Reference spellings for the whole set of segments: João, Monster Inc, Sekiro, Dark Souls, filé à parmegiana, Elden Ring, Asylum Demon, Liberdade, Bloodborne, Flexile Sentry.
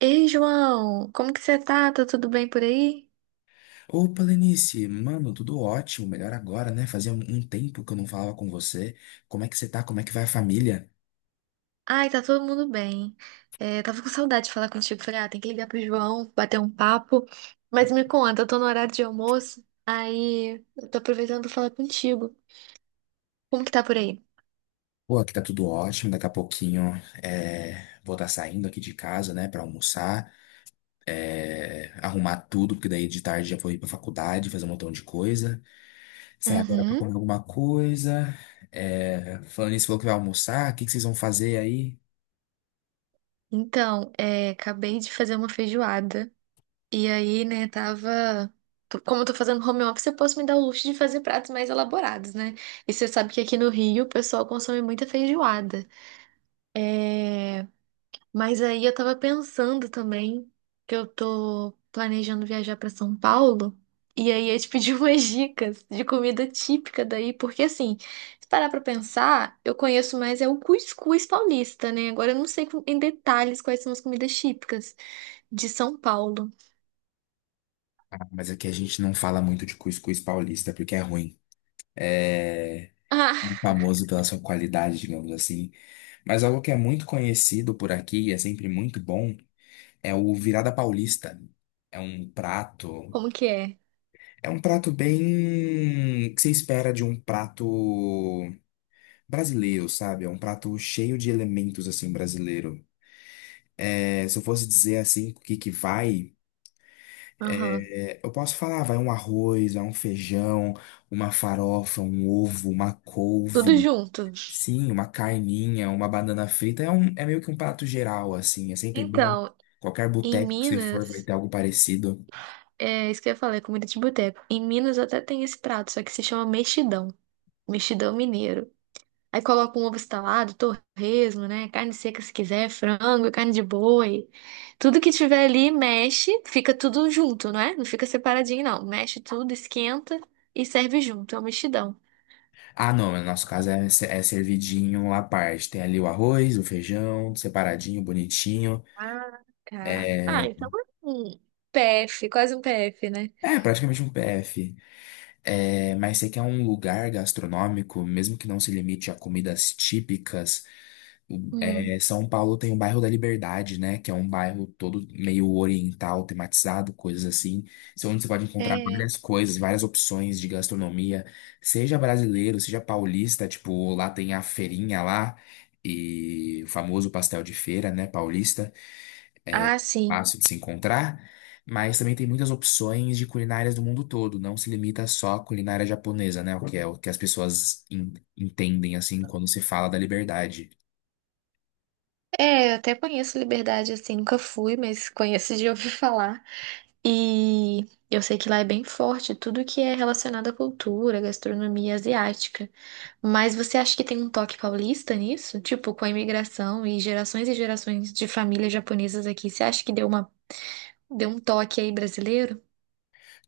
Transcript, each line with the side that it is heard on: right: Ei, João, como que você tá? Tá tudo bem por aí?
left: Opa, Lenice, mano, tudo ótimo, melhor agora, né? Fazia um tempo que eu não falava com você. Como é que você tá? Como é que vai a família?
right: Ai, tá todo mundo bem. É, tava com saudade de falar contigo. Falei, ah, tem que ligar pro João, bater um papo. Mas me conta, eu tô no horário de almoço, aí eu tô aproveitando pra falar contigo. Como que tá por aí?
left: Pô, aqui tá tudo ótimo. Daqui a pouquinho vou estar saindo aqui de casa, né, pra almoçar, arrumar tudo, porque daí de tarde já vou ir pra faculdade, fazer um montão de coisa. Sair agora pra
right: Uhum.
left: comer alguma coisa. É, falando nisso, falou que vai almoçar, o que que vocês vão fazer aí?
right: Então, acabei de fazer uma feijoada. E aí, né, tava. Como eu tô fazendo home office, eu posso me dar o luxo de fazer pratos mais elaborados, né? E você sabe que aqui no Rio o pessoal consome muita feijoada. É... Mas aí eu tava pensando também que eu tô planejando viajar pra São Paulo. E aí eu te pedi umas dicas de comida típica daí, porque assim, se parar pra pensar, eu conheço mais é o cuscuz paulista, né? Agora eu não sei em detalhes quais são as comidas típicas de São Paulo.
left: Ah, mas aqui a gente não fala muito de cuscuz paulista, porque é ruim. É,
right: Ah,
left: famoso pela sua qualidade, digamos assim. Mas algo que é muito conhecido por aqui e é sempre muito bom é o virada paulista. É um prato,
right: como que é?
left: é um prato bem que se espera de um prato brasileiro, sabe? É um prato cheio de elementos assim brasileiro. É, se eu fosse dizer assim o que que vai,
right: Aham.
left: eu posso falar, vai um arroz, vai um feijão, uma farofa, um ovo, uma
right: Tudo
left: couve.
right: junto.
left: Sim, uma carninha, uma banana frita é meio que um prato geral, assim. É sempre bom.
right: Então,
left: Qualquer
right: em
left: boteco que você for vai
right: Minas,
left: ter algo parecido.
right: é isso que eu ia falar, é comida de boteco. Em Minas até tem esse prato, só que se chama mexidão. Mexidão mineiro. Aí coloca um ovo estalado, torresmo, né? Carne seca se quiser, frango, carne de boi. Tudo que tiver ali, mexe, fica tudo junto, não é? Não fica separadinho, não. Mexe tudo, esquenta e serve junto. É um mexidão.
left: Ah, não, no nosso caso é, é servidinho à parte. Tem ali o arroz, o feijão, separadinho, bonitinho.
right: Ah, tá. Ah,
left: É,
right: então é um PF, quase um PF, né?
left: é praticamente um PF. É, mas você quer um lugar gastronômico, mesmo que não se limite a comidas típicas.
right: Hum.
left: É, São Paulo tem o bairro da Liberdade, né? Que é um bairro todo meio oriental, tematizado, coisas assim. Isso é onde você pode encontrar
right: É.
left: várias coisas, várias opções de gastronomia, seja brasileiro, seja paulista. Tipo, lá tem a feirinha lá e o famoso pastel de feira, né? Paulista,
right: Ah, sim.
left: fácil de se encontrar. Mas também tem muitas opções de culinárias do mundo todo. Não se limita só à culinária japonesa, né? O que é o que as pessoas entendem assim quando se fala da Liberdade.
right: É, eu até conheço Liberdade assim, nunca fui, mas conheço de ouvir falar. E eu sei que lá é bem forte tudo que é relacionado à cultura, gastronomia asiática. Mas você acha que tem um toque paulista nisso? Tipo, com a imigração e gerações de famílias japonesas aqui, você acha que deu uma, deu um toque aí brasileiro?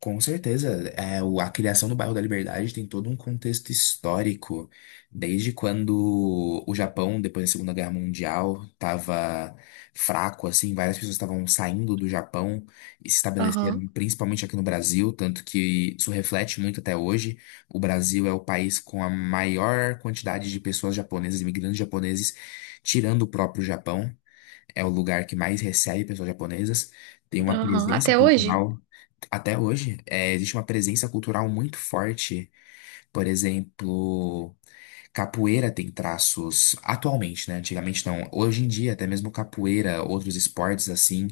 left: Com certeza, é, a criação do bairro da Liberdade tem todo um contexto histórico, desde quando o Japão, depois da Segunda Guerra Mundial, estava fraco, assim, várias pessoas estavam saindo do Japão e se
right: Aham,
left: estabeleceram principalmente aqui no Brasil, tanto que isso reflete muito até hoje. O Brasil é o país com a maior quantidade de pessoas japonesas, imigrantes japoneses, tirando o próprio Japão. É o lugar que mais recebe pessoas japonesas, tem uma
right: aham.
left: presença
right: Até hoje?
left: cultural até hoje, existe uma presença cultural muito forte. Por exemplo, capoeira tem traços atualmente, né? Antigamente não. Hoje em dia, até mesmo capoeira, outros esportes assim,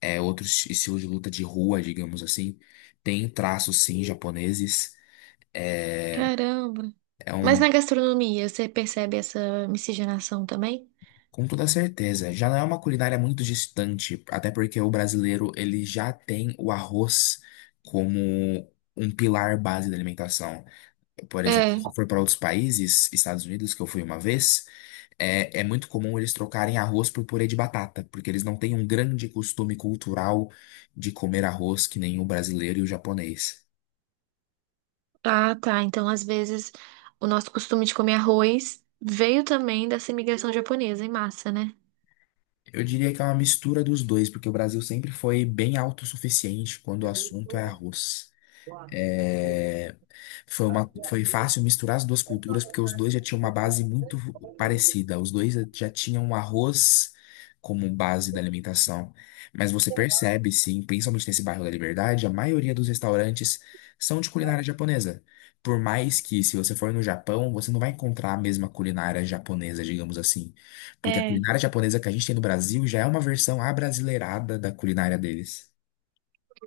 left: outros estilos de luta de rua, digamos assim, tem traços sim japoneses. É,
right: Caramba.
left: é
right: Mas
left: um,
right: na gastronomia, você percebe essa miscigenação também?
left: com toda certeza. Já não é uma culinária muito distante, até porque o brasileiro ele já tem o arroz como um pilar base da alimentação. Por exemplo, se
right: É.
left: for para outros países, Estados Unidos, que eu fui uma vez, é muito comum eles trocarem arroz por purê de batata, porque eles não têm um grande costume cultural de comer arroz que nem o brasileiro e o japonês.
right: Ah, tá. Então, às vezes, o nosso costume de comer arroz veio também dessa imigração japonesa em massa, né?
left: Eu diria que é uma mistura dos dois, porque o Brasil sempre foi bem autossuficiente quando o assunto é arroz. É, foi fácil misturar as duas culturas, porque os dois já tinham uma base muito parecida. Os dois já tinham o arroz como base da alimentação. Mas você percebe, sim, principalmente nesse bairro da Liberdade, a maioria dos restaurantes são de culinária japonesa. Por mais que, se você for no Japão, você não vai encontrar a mesma culinária japonesa, digamos assim. Porque a
right: É,
left: culinária japonesa que a gente tem no Brasil já é uma versão abrasileirada da culinária deles.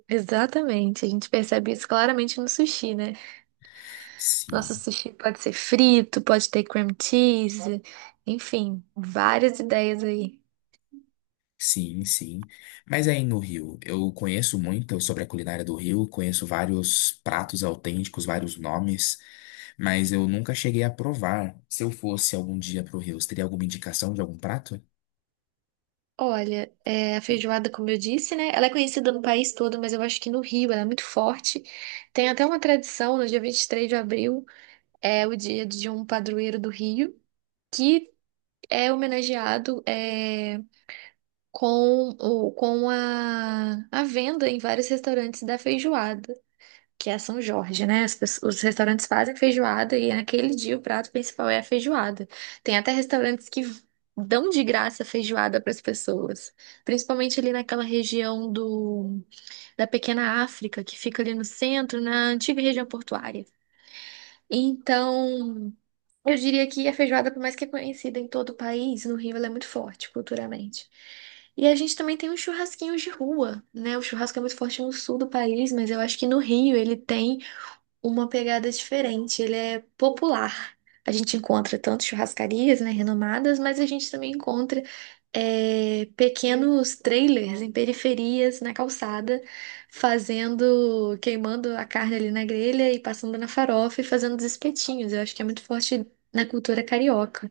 right: exatamente. A gente percebe isso claramente no sushi, né? Nosso
left: Sim.
right: sushi pode ser frito, pode ter cream cheese, enfim, várias ideias aí.
left: Sim, sim. Mas aí no Rio, eu conheço muito sobre a culinária do Rio, conheço vários pratos autênticos, vários nomes, mas eu nunca cheguei a provar. Se eu fosse algum dia pro Rio, você teria alguma indicação de algum prato?
right: Olha, a feijoada, como eu disse, né? Ela é conhecida no país todo, mas eu acho que no Rio ela é muito forte. Tem até uma tradição, no dia 23 de abril, é o dia de um padroeiro do Rio, que é homenageado com, o, com a venda em vários restaurantes da feijoada, que é São Jorge, né? Os restaurantes fazem feijoada e naquele dia o prato principal é a feijoada. Tem até restaurantes que dão de graça feijoada para as pessoas, principalmente ali naquela região do, da Pequena África, que fica ali no centro, na antiga região portuária. Então, eu diria que a feijoada, por mais que é conhecida em todo o país, no Rio ela é muito forte culturalmente. E a gente também tem os churrasquinhos de rua, né? O churrasco é muito forte no sul do país, mas eu acho que no Rio ele tem uma pegada diferente, ele é popular. A gente encontra tanto churrascarias, né, renomadas, mas a gente também encontra pequenos trailers em periferias, na calçada, fazendo, queimando a carne ali na grelha e passando na farofa e fazendo os espetinhos. Eu acho que é muito forte na cultura carioca.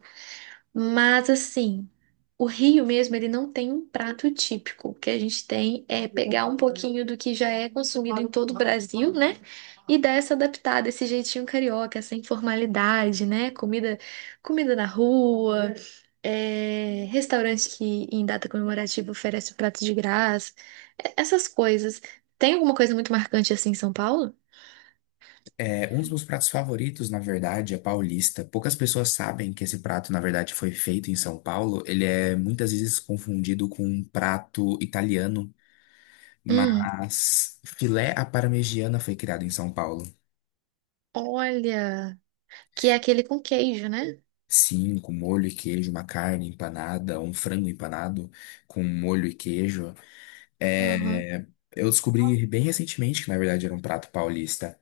right: Mas assim, o Rio mesmo, ele não tem um prato típico. O que a gente tem é pegar um pouquinho do que já é consumido em todo o Brasil, né? E dar essa adaptada, esse jeitinho carioca, essa informalidade, né? Comida na rua, restaurante que em data comemorativa oferece o prato de graça, essas coisas. Tem alguma coisa muito marcante assim em São Paulo?
left: É, um dos meus pratos favoritos, na verdade, é paulista. Poucas pessoas sabem que esse prato, na verdade, foi feito em São Paulo. Ele é muitas vezes confundido com um prato italiano,
right: Hum,
left: mas filé à parmegiana foi criado em São Paulo.
right: olha, que é aquele com queijo, né?
left: Sim, com molho e queijo, uma carne empanada, um frango empanado com molho e queijo.
right: Aham.
left: É, eu descobri bem recentemente que, na verdade, era um prato paulista.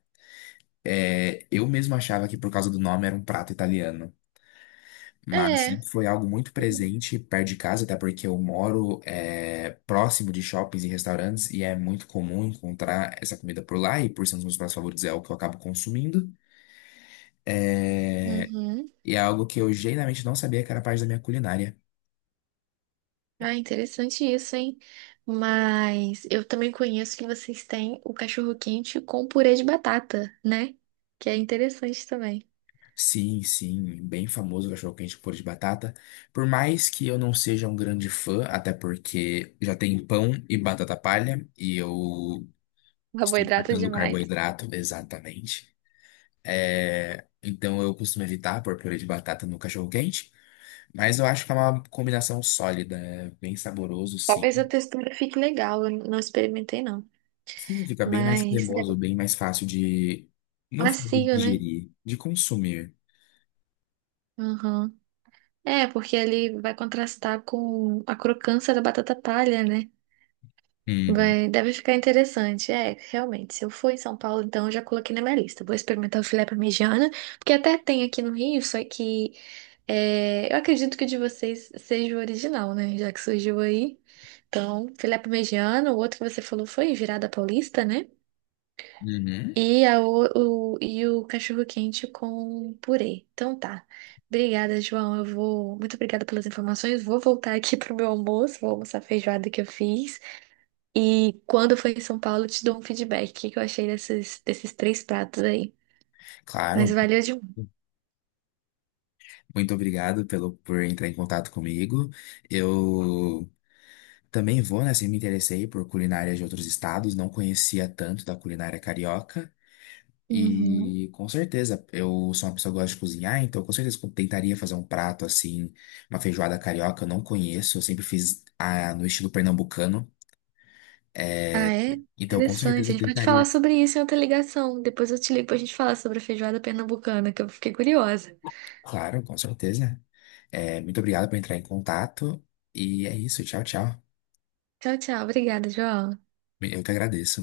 left: É, eu mesmo achava que, por causa do nome, era um prato italiano. Mas sempre
right: É.
left: foi algo muito presente perto de casa, até porque eu moro próximo de shoppings e restaurantes e é muito comum encontrar essa comida por lá. E por ser um dos meus pratos favoritos, é o que eu acabo consumindo. É,
right: Uhum.
left: E é algo que eu genuinamente não sabia que era parte da minha culinária.
right: Ah, interessante isso, hein? Mas eu também conheço que vocês têm o cachorro-quente com purê de batata, né? Que é interessante também.
left: Sim, sim, bem famoso o cachorro-quente com purê de batata. Por mais que eu não seja um grande fã, até porque já tem pão e batata palha, e eu estou
right: Carboidrato
left: cortando
right: demais.
left: carboidrato, exatamente. É, então eu costumo evitar pôr purê de batata no cachorro-quente, mas eu acho que é uma combinação sólida, é bem saboroso, sim.
right: Talvez a textura fique legal, eu não experimentei não.
left: Sim, fica bem mais
right: Mas
left: cremoso,
right: deve-
left: bem mais fácil de, não falo de
right: macio, né?
left: digerir, de consumir.
right: Uhum. É, porque ele vai contrastar com a crocância da batata palha, né?
left: Uhum.
right: Vai, deve ficar interessante. É, realmente, se eu for em São Paulo, então eu já coloquei na minha lista. Vou experimentar o filé parmegiana, porque até tem aqui no Rio, só que eu acredito que o de vocês seja o original, né? Já que surgiu aí. Então, filé parmegiana, o outro que você falou foi virada paulista, né?
left: Uhum.
right: E o cachorro-quente com purê. Então tá. Obrigada, João. Eu vou. Muito obrigada pelas informações. Vou voltar aqui pro meu almoço. Vou almoçar a feijoada que eu fiz. E quando for em São Paulo, eu te dou um feedback. O que que eu achei desses 3 pratos aí? Mas
left: Claro.
right: valeu demais.
left: Muito obrigado por entrar em contato comigo. Eu também vou, né? Assim, me interessei por culinária de outros estados, não conhecia tanto da culinária carioca.
right: Uhum.
left: E com certeza, eu sou uma pessoa que gosta de cozinhar, então com certeza eu tentaria fazer um prato assim, uma feijoada carioca, eu não conheço, eu sempre fiz a, no estilo pernambucano.
right: Ah, é?
left: Então com certeza
right: Interessante. A
left: eu
right: gente pode
left: tentaria.
right: falar sobre isso em outra ligação. Depois eu te ligo pra gente falar sobre a feijoada pernambucana, que eu fiquei curiosa.
left: Claro, com certeza. É, muito obrigado por entrar em contato. E é isso, tchau, tchau.
right: Tchau, tchau. Obrigada, João.
left: Eu que agradeço.